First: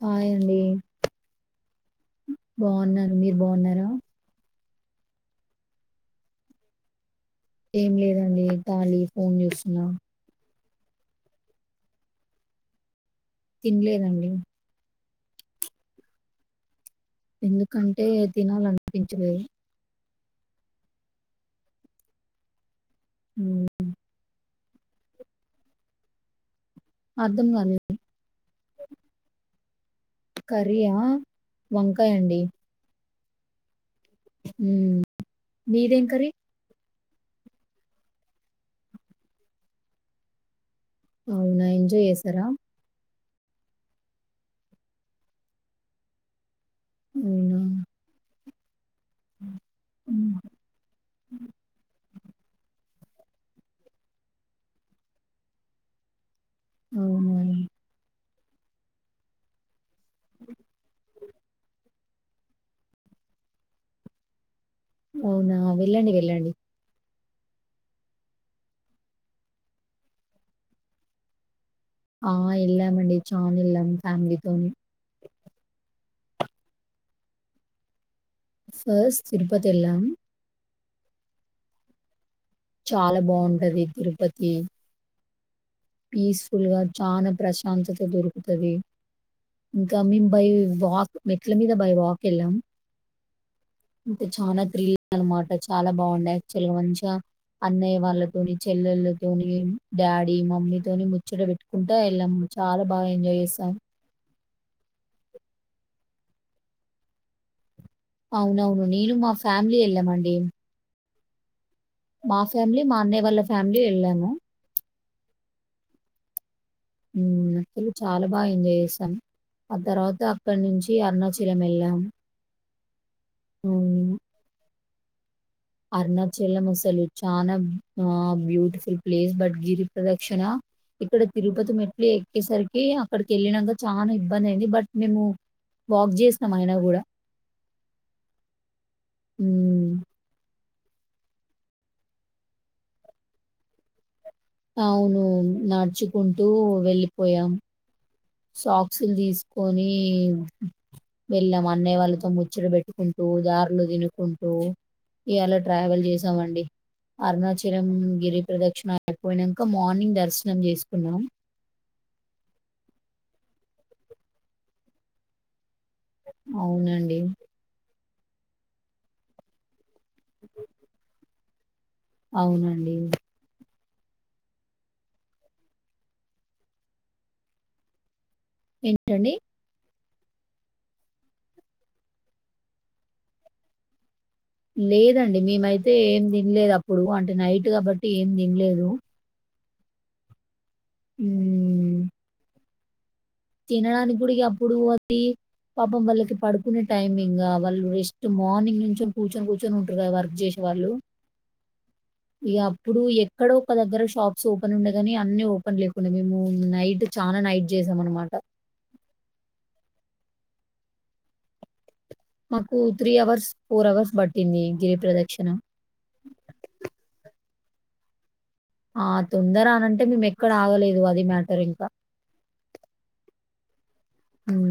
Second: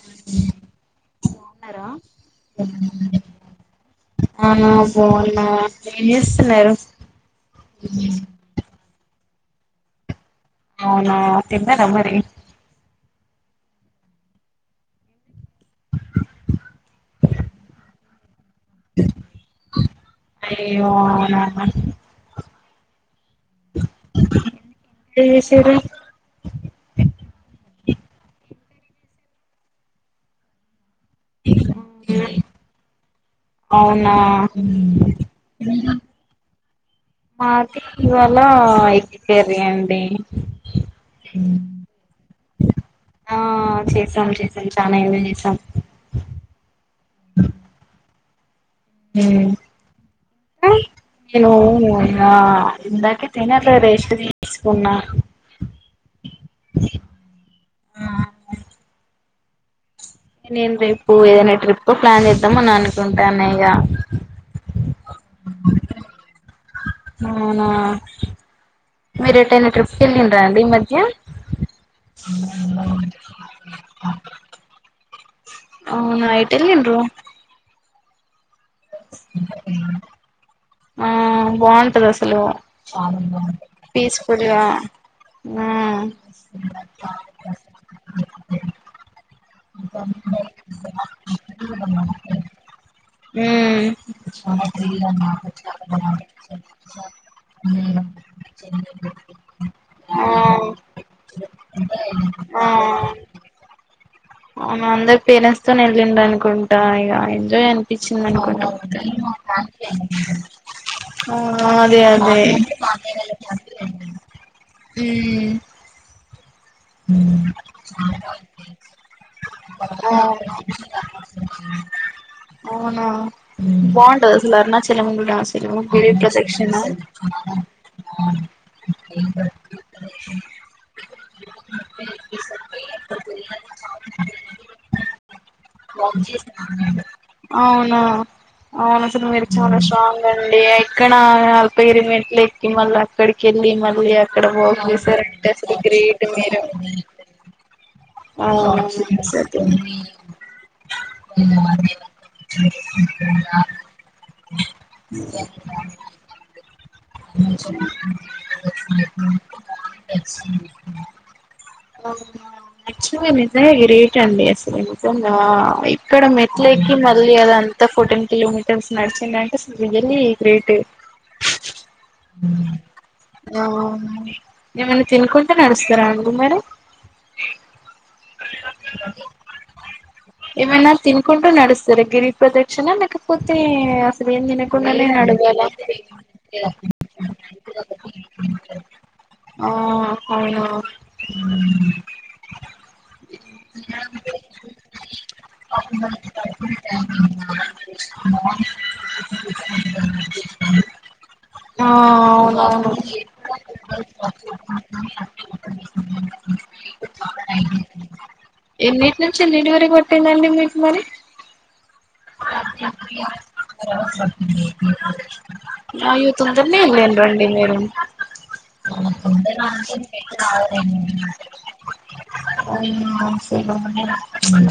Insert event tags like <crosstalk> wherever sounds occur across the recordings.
Hi అండి ఉన్నారా బాగున్నాను మీరు బాగున్నారా ఆ బాగున్నా ఏం చేస్తున్నారు ఏం లేదండి తాళి ఫోన్ చూస్తున్న అవునా తినరా మరి తిన్లేదండి ఎందుకంటే తినాలనిపించలేదు అయ్యో అవునా మ్ ఏం చేసిరు అర్థం కాలేదు కర్రీ ఆ వంకాయండి అవునా మీదేం కర్రీ? మాది ఇవాళ ఎగ్ కర్రీ అండి అవునా ఎంజాయ్ చేసారా ఆ చేసాం చేసాం చనా ఎంజాయ్ చేసాం అవునా! నేనూ హ్మ్. అవునునవును ఆ ఇందాక తిని అట్లా రెస్ట్ తీసుకున్న అవునునవును పని ఎమ్ చెయివ్ ఏదైయినా ట్రిప్ ప్లాన్ చేద్దాం అని అనుకుంటాను ఇక అవునా వెళ్ళండి వెళ్ళండి అవునా మీరు ఎటైనా ట్రిప్కి వెళ్ళిండ్రా అండి ఈ మధ్య ఆ వెళ్ళామండి చాల వెళ్ళాం ఫ్యామిలీతోని అవునా ఎటు వెళ్ళీండ్రు ఫస్ట్ తరుపతి వెళ్ళాం ఆ బాగుంటది అసలు చాలా హలో పీస్ ఫుల్గా పీస్ఫుల్ గా చానా ప్రశాంతత దొరుకుతాది ఇంకా మేము బై వాక్ మెట్ల మీద బై వాక్ వెళ్ళాం ఉమ్ అంటే చాలా థ్రిల్ అండేనమాట చాలా బాగుండే యాక్చువల్ గా మంచిగా అన్నయ్య వాళ్ళతోని చెల్లెళ్లతోని ఆ డాడీ మమ్మీ తోనీ ముచ్చట బెట్టు నడుచుకుంటా వెళ్ళాము చాలా బాగా ఎంజాయ్ చేసాం అవున అందరి పేరెంట్స్ తొని వెళ్ళిండ అనుకుంటా ఇక ఎంజాయ్ అను కనిపించిందనుకుంటా అవునవును. నేను మా ఫ్యామిలీ వెళ్ళామండి. అవును ఆ అదే అదే వెళ్తాము హ అసలు చాలా బాగా ఎంజాయ్ చేసాం ఆ తర్వాత అవును అక్కడి నుంచి అరుణాచలం వెళ్ళాము బాగుంటాది అసలు అరుణాచలం స <unintelligible> అరుణాచలం అసలు చనా ఆ బ్యూటిఫుల్ ప్లేస్ బట్ గిరి ప్రదక్షిణ ఇక్కడ తిరుపతి మెట్లు ఎక్కేసరికి అక్కడికి వెళ్ళినాంక చాలా ఇబ్బంది అయ్యింది బట్ మేము వాక్ చేసినాం అయిన కూడా అవునా అవును అసలు మీరు చాలా హ్మ్. స్ట్రాంగ్ అండి ఎక్కిన అల్పగిరి మెట్లు ఎక్కి మళ్ళీ అక్కడికి వెళ్ళి మళ్ళీ ఇక్కడ పోగు అవును. చెసారు అంటే చాలా గ్రేట్ నడుచుకుంటూ మీరు అంటే సాక్స్లు తీసుకొని వెళ్ళాం అన్నయ్య వాళ్ళకి మొత్తం ముచ్చట పెట్టుకుంటూ దార్లు తినుకుంటూ ఇవాలా ట్రావెల్ చేసామండి అరుణాచలం గిరి ప్రదక్షిణ అయిపోయినాక మార్నింగ్ దర్శనం చేసుకున్నాం అదే గ్రేట్ అండి అసలు <unintelligible> ఇక్కడ మెట్లేకి అవునండి. మళ్లి అద అంత ఫుటన్ కిలోమీటర్స్ నడిచిందంటే అస రియల్లీ గ్రేట్ అవునండి ఏమన్న తిను కుంటా నడుస్తారా అండి మరి ఏంటండి ఏవన్నా తినుకుంటూ నడుస్తారా గిరి ప్రదక్షిణ లేక పోతే ఏం తినకుండా నే నడువాల ఇప్పుడు అంటే నైట్ కాబట్టి ఏం తినలేదు ఆ అవునా హ్మ్ తినడానికి గుడి అప్పుడు అది పాపం వాళ్ళకి పడుకునే టైమింగ్ వాళ్ళు రెస్ట్ మార్నింగ్ నుంచి కూర్చొని కూర్చొని ఉంటారు కదా వర్క్ చేసే వాళ్ళు ఆ ఇక అవునవును అప్పుడు ఎక్కడో ఒక దగ్గర షాప్స్ ఓపెన్ ఉండే గాని అన్ని ఓపెన్ లేకుండా మేము నైట్ చాలా నైట్ చేసాం అనమాట ఎన్నింటి నుంచి ఎన్నింటి వరకు పట్టిందండి మీకు మరి మాకు అవర్స్, అవర్స్ పట్టింది గిరి ప్రదక్షిణ. నా పదండి లేను రండి మీరు ఆ! తొందర అనంటే మేమెక్కడ ఆగలేదు. అది మ్యాటర్ ఇంకా.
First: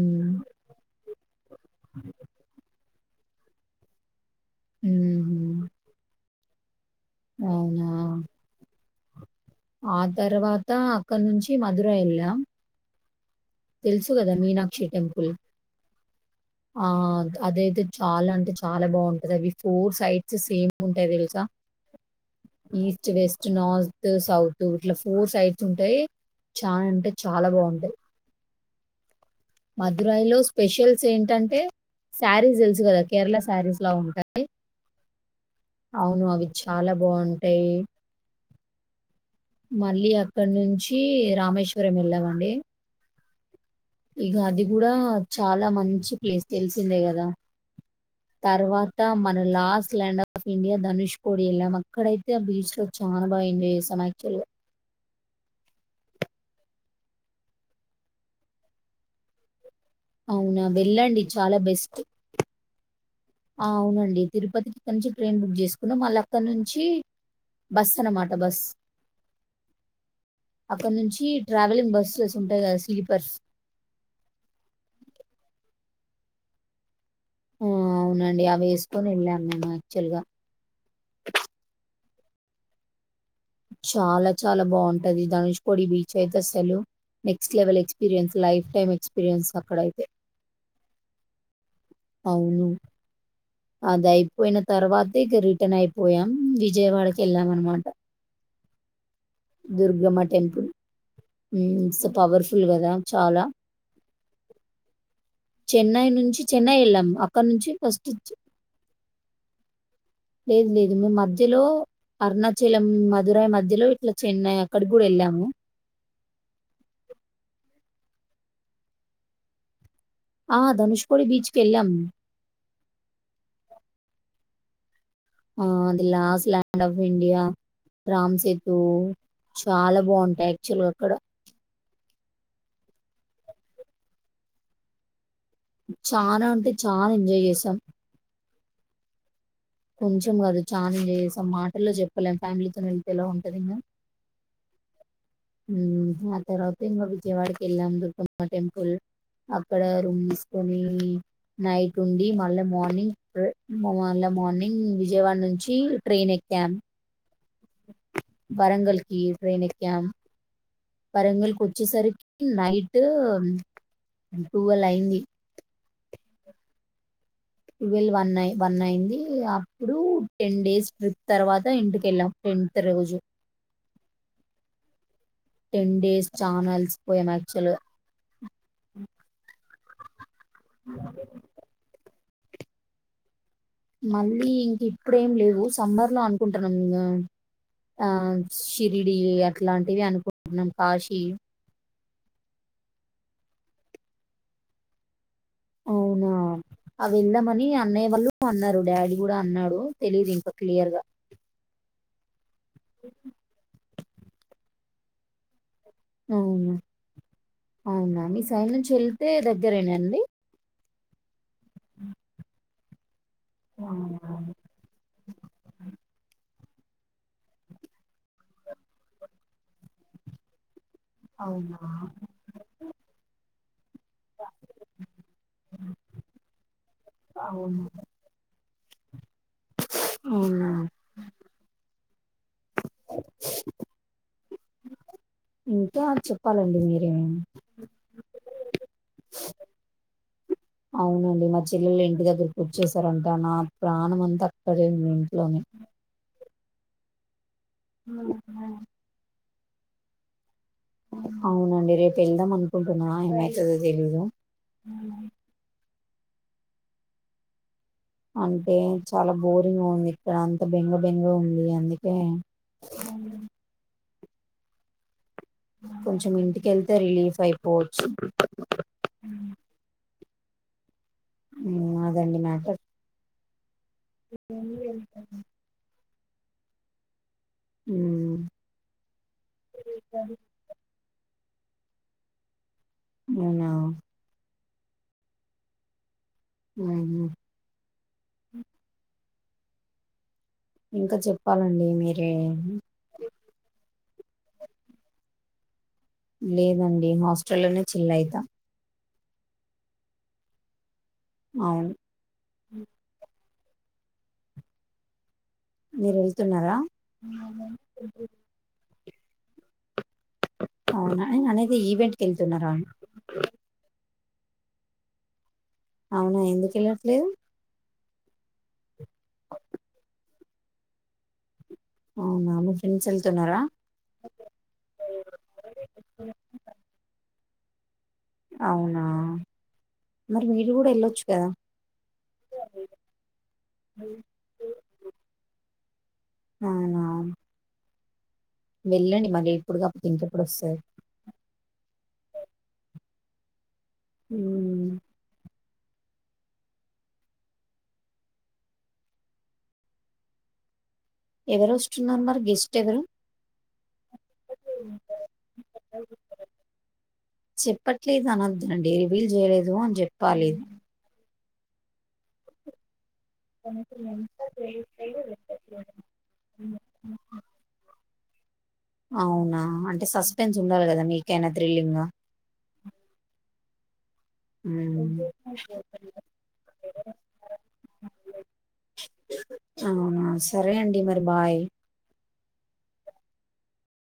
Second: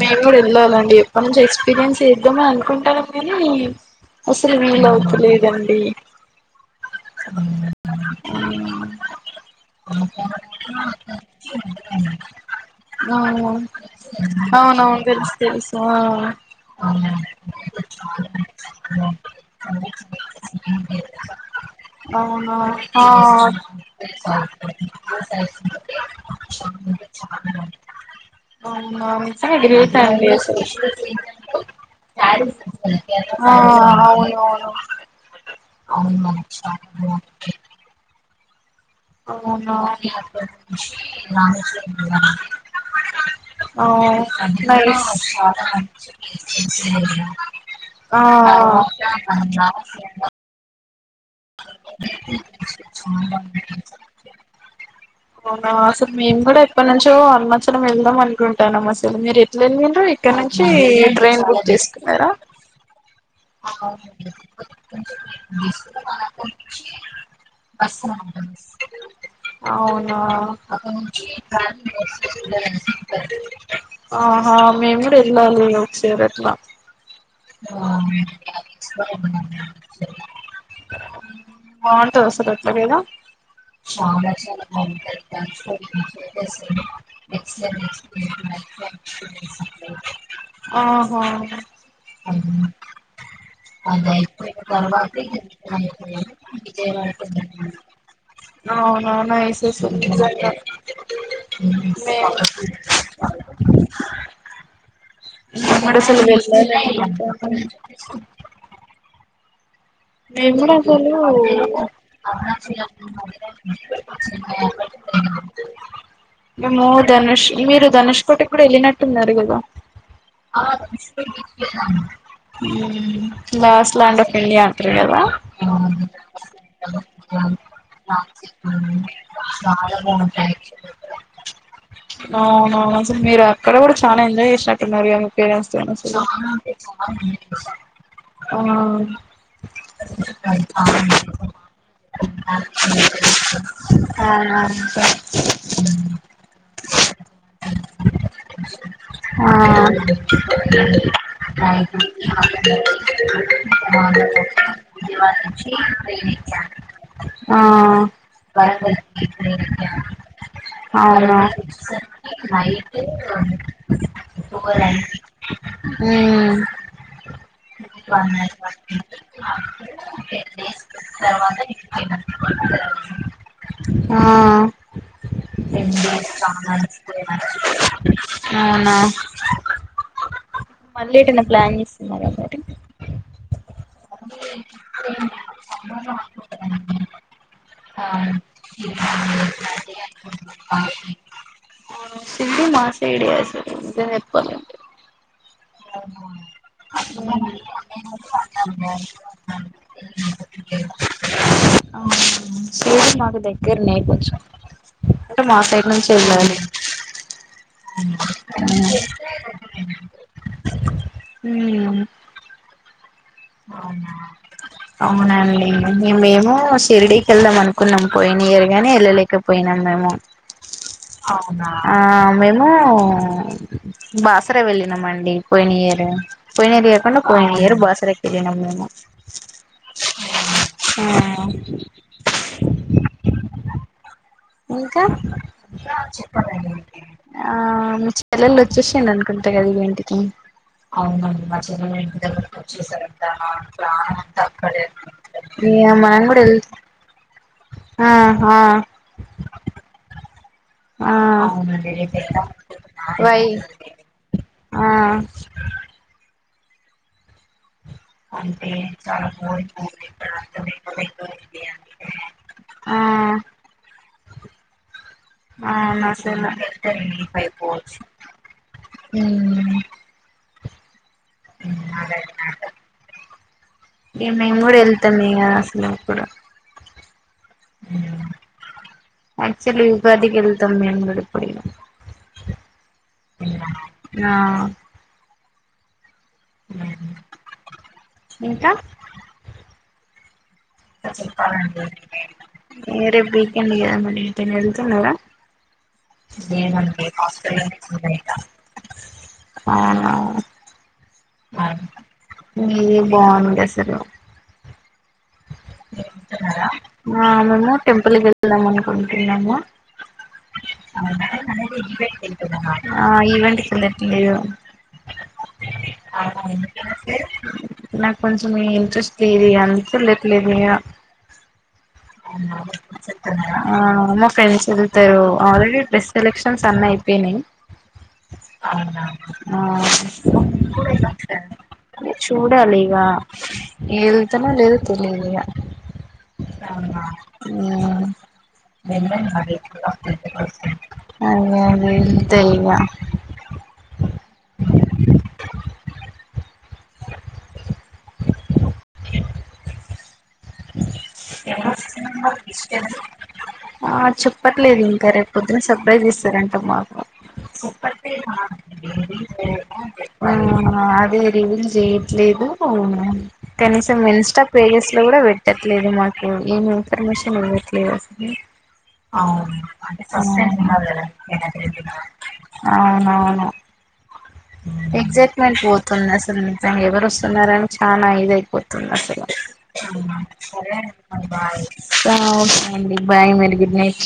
మేము కూడా వెళ్ళాలండి ఎప్పటి నుంచి ఎక్స్పీరియన్స్ చేద్దామని అనుకుంటాను ఎనీ అసలు హుహు. వీలవుతలేదండి అవునా! <unintelligible> ఆ తర్వాత అక్కడ నుంచి మధుర వెళ్ళాం అవు అవున అవును టెంపుల్. తెలుసు తెలుసు అ ఆహ్, అదైతే చాలా అంటే చాలా బావుంటది. అవి సైడ్స్ సేమ్ ఉంటాయి తెలుసా! ఈస్ట్, వెస్ట్, నార్త్, సౌత్ ఇట్లా ఆ సైడ్స్ ఉంటాయి. చాలా అంటే చాలా బావుంటాయి. అ మధురైలో స్పెషల్స్ ఏంటంటే శారీస్ అ తెలుసు గదా! కేరళ శారీస్‌లా ఉంటాయి. అవును. అవి అవునువును చాలా బావుంటై. అవునా. అక్కడి నుంచి రామేశ్వరం ఎళ్ళామండి. ఆ ఇక అది గూడా నైస్ చాలా ఆ. మంచి ప్లేస్ తెలిసిందే గదా! తర్వాత మన last land of India Dhanushkodi ఎల్లామ్ అక్కడైతే, బీచ్ లో చానా బాగా ఎంజాయ్ చేశాన్ ఆక్చువల్ గా. అవునా అసలు మేము గూడా ఎప్పట్ నుంచో, అరుణాచలం వెళ్దాం అనుకుంటానం అసలు మీర్. వెళ్ళిండ్రు ఇక్కడ్ అవునా నుంచి వెళ్ళండి ట్రైన్ చాలా బుక్ బెస్ట్ చేసుకున్నారా. ఆ అవునండి తిరుపతికి ఇక్కడ నుంచి ట్రైన్ బుక్ చేసుకున్నాం మళ్ళీ అక్కడ నుంచి బస్ అన్నమాట బస్ అవునా అక్కడ నుంచి ట్రావెలింగ్ బస్సెస్ ఉంటాయి కదా స్లీపర్స్ ఆహా మేము కూడా ఏళ్ళాలి. సేరట్లా. ఆ. డి అవి ఏసుకొని వెళ్ళాం మేము ఆక్చువల్ గా. చాలా చాలా బాగుంటది ధనుష్కోడి బీచ్ అయితే అసలు next level experience life time experience అక్కడైతే <unintelligible> ఆ. ఆ. అవును. అదయిపోయిన తర్వాత ఇక రిటర్న్ అయిపోయాం. విజయవాడకెళ్ళామనమాట. అవునవును దుర్గమ్మ టెంపుల్. హ్మ్. ఇట్స్ పవర్‌ఫుల్ గదా! చాలా. <inaudible> మడ సలు వెళ్లే వెళ్ళం అక్కడ నుంచి ఫస్ట్ మేం లేదు కూడా అటు లేదు. మేము మధ్యలో ఎల్లినం అరుణాచలం, మధురై మధ్యలో ఇట్లా చెన్నై అక్కడికి గూడా ఎళ్ళాము. మేము ధనుష్ మీరు ధనుష్ కోటికీ కూడా వెళ్ళినట్టున్నారు కదా ఆ! ధనుష్కోడి బీచ్‌కెళ్ళాం. స్లాండ ఇండియా అంటారు కదా ఆ అది last land of India Ram Setu చాలా బాగుంటాయి యాక్చువల్గా అక్కడ అవును అసలు మీరు అక్కడ కూడా చాలా ఎంజాయ్ చేసినట్టున్నారు స్త చానా అంటే చానా ఎంజాయ్ చేశాం. ఆ కొంచెం కాదు చనా చేసాం మాటల్లో చెప్పలేం ఫ్యామిలీతో వెళ్తే ఎలా ఉంటదని ఆ ఆ తర్వాత ఇంకా విజయవాడకి వెళ్ళాం దుర్గుమ్మ టెంపుల్ అక్కడ రూమ్ తీసుకని నైట్ ఉండి మళ్ళా మార్నింగ్ మళ్ళా మార్నింగ్ విజయవాడ నుంచి ట్రైన్ ఎక్కాం ఆ వరంగల్ కి ట్రైన్ ఎక్కాం అవునా వరంగల్ కి వచ్చేసరికి నైట్ టువెల్ అయింది ఉమ్ టూవెల్ వన్ వన్ అయింది అప్పుడు టెన్ డేస్ ట్రిప్ తర్వాత ఇంటిక వెళ్ళాం టెన్త్ రోజు ఆ టెన్ డేస్ చానా అలిసిపోయాం యాక్చువల్ గా అవునా మళ్ళీ ఏటైనా ప్లాన్ చేస్తున్నార మళ్ళీ ఇంక ఇప్పుడేం లేవు సమ్మర్ లో అనుకుంటున్నాం ఇంకా ఆ షిరిడి అట్లాంటివి అనుకుంటున్నాం కాశీ షిరిడి మా సైడే అసలు నిజం చెప్పాలంటే <inaudible> అవునా అవి వెళ్దామని అన్నయ్య వాళ్ళు అన్నారు డాడీ కూడా అన్నాడు తెలీదు ఇంకా క్లియర్ గా అ షిరిడీ మాకు దగ్గరనే కొంచం అంటే మా సైడే అవునా అవునా మీ సైడ్ నుంచి వెళితే దగ్గరేనా ఉమ్ అండి ఉమ్ అవునా అవునండి మ మేము షిర్డీకి వెళ్దాం అనుకున్నాం పోయిన ఇయర్ గాని వెళ్ళలేకపోయినాం మేము అవునా ఆ మేము బాసర వెళ్ళినామండి పోయినా ఇయర్ పోయిన ఇయర్ పోయిన ఇయర్ అవును బాసర కి ఎల్లాము. అవునా హా. ఇంకా. ఇంకా చెప్పాలండి మీరేమీ. <inaudible> చూశాన్ అనుకుంట కదా ఇవంటి. ఉమ్. అవునండి మా చెల్లెలు ఇంటి దగ్గరకి వచ్చేసారంట్. ఇంట్లోనే ఇగ మనం గుడ్. తెల్స్. ఆ ఆ. ఆ అవునండి రేపు వెళ్దాం అనుకుంటున్నా వై ఏమైతేదో తెలీదు. ఆ. అంటే చాలా బోరింగ్ గా ఉంది ఇక్కడ, అంత బెంగ బెంగ ఉంది అందుకే. ఆ కొంచెం ఇంటికెళ్తే రిలీఫ్ <unintelligible> అయిపోవచ్చు ఉమ్ ఉమ్ అదండి మ్యాటర్ ఇగ మేము కూడా వెళ్తాం ఇగ అసలు కూడా మ్మ్ యాక్చువలీ ఉగాదికి వెళ్తాం మేము కూడా అవునా <unintelligible> హా మ్మ్ ఇంకా ఇంకా చెప్పాలండి మీరే ఏ రేప్ వీ <unintelligible> ఏమొ అండి లేదండి హాస్టల్లోనే చిల్ హాస్టల్లనే అయితా <unintelligible> అవునా అవును మీదే బాగుంది అస్ సరే మీరు వెళ్తున్నారా ఆ మొన్న టెంపుల్ కెళ్దాం అనుకున్ తిన్నమ్మా అవునా నేను అనేది ఈవెంట్ కి వెళ్తున్నారా ఆ ఈవెంట్ కెల్లట్లేదు అవునా ఎందుకెళ్ళట్లేదు? నాకు కొంచెం ఇంట్రెస్ట్ లేదిగా అందుకే వెళ్లట్ లేదిగ అవునా మీ ఫ్రెండ్స్ వెళ్తున్నారా ఆ మా ఫ్రెండ్స్ ఎల్తారు ఆల్రెడీ ప్రెస్ సెలెక్షన్స్ అన్నయిపోయినాయి ఆ అవునా మరి మీరు కూడా వెళ్ళొచ్చు కదా చూడాలి ఇక వెళ్తనా లేదు తెలీదిగా అవునా ఉమ్ వెళ్ళండి మరి అదే ఇప్పుడు కాకపోతే ఇంకెప్పుడు వస్తారు అదే ఎల్త ఇగ ఉమ్ <inaudible> <inaudible> ఎవరు వస్తున్నారు మరి గెస్ట్ ఎవరు ఆ చెప్పట్లేదు ఇంకా రేపు పొద్దున సర్ప్రైజ్ ఇస్తారంట మాకు. చెప్పట్లేదు అనొద్దండి రివీల్ చేయలేదు అని చెప్పాలి ఆ అదే రివీల్ చేయట్లేదూ కనీసం ఇన్స్ట పేజెస్ లో కూడా పెట్ ట్లేదు మాకు ఏం ఇన్ఫర్మేషన్ ఇవ్వట్లేదసలే అవును అవునా అంటే సస్పెన్స్ ఉండాలి కదా మీకైనా థ్రిల్లింగ్ గా అవునవును ఎక్సైట్మెంట్ పోతుంది. అసలు నిజంగా ఎవరు వస్తున్నారని చానా ఇద అయిపోతుంది అసల అవునా సరే అండి మరి బాయ్ ఓకే అండి బాయ్ మరి గుడ్ నైట్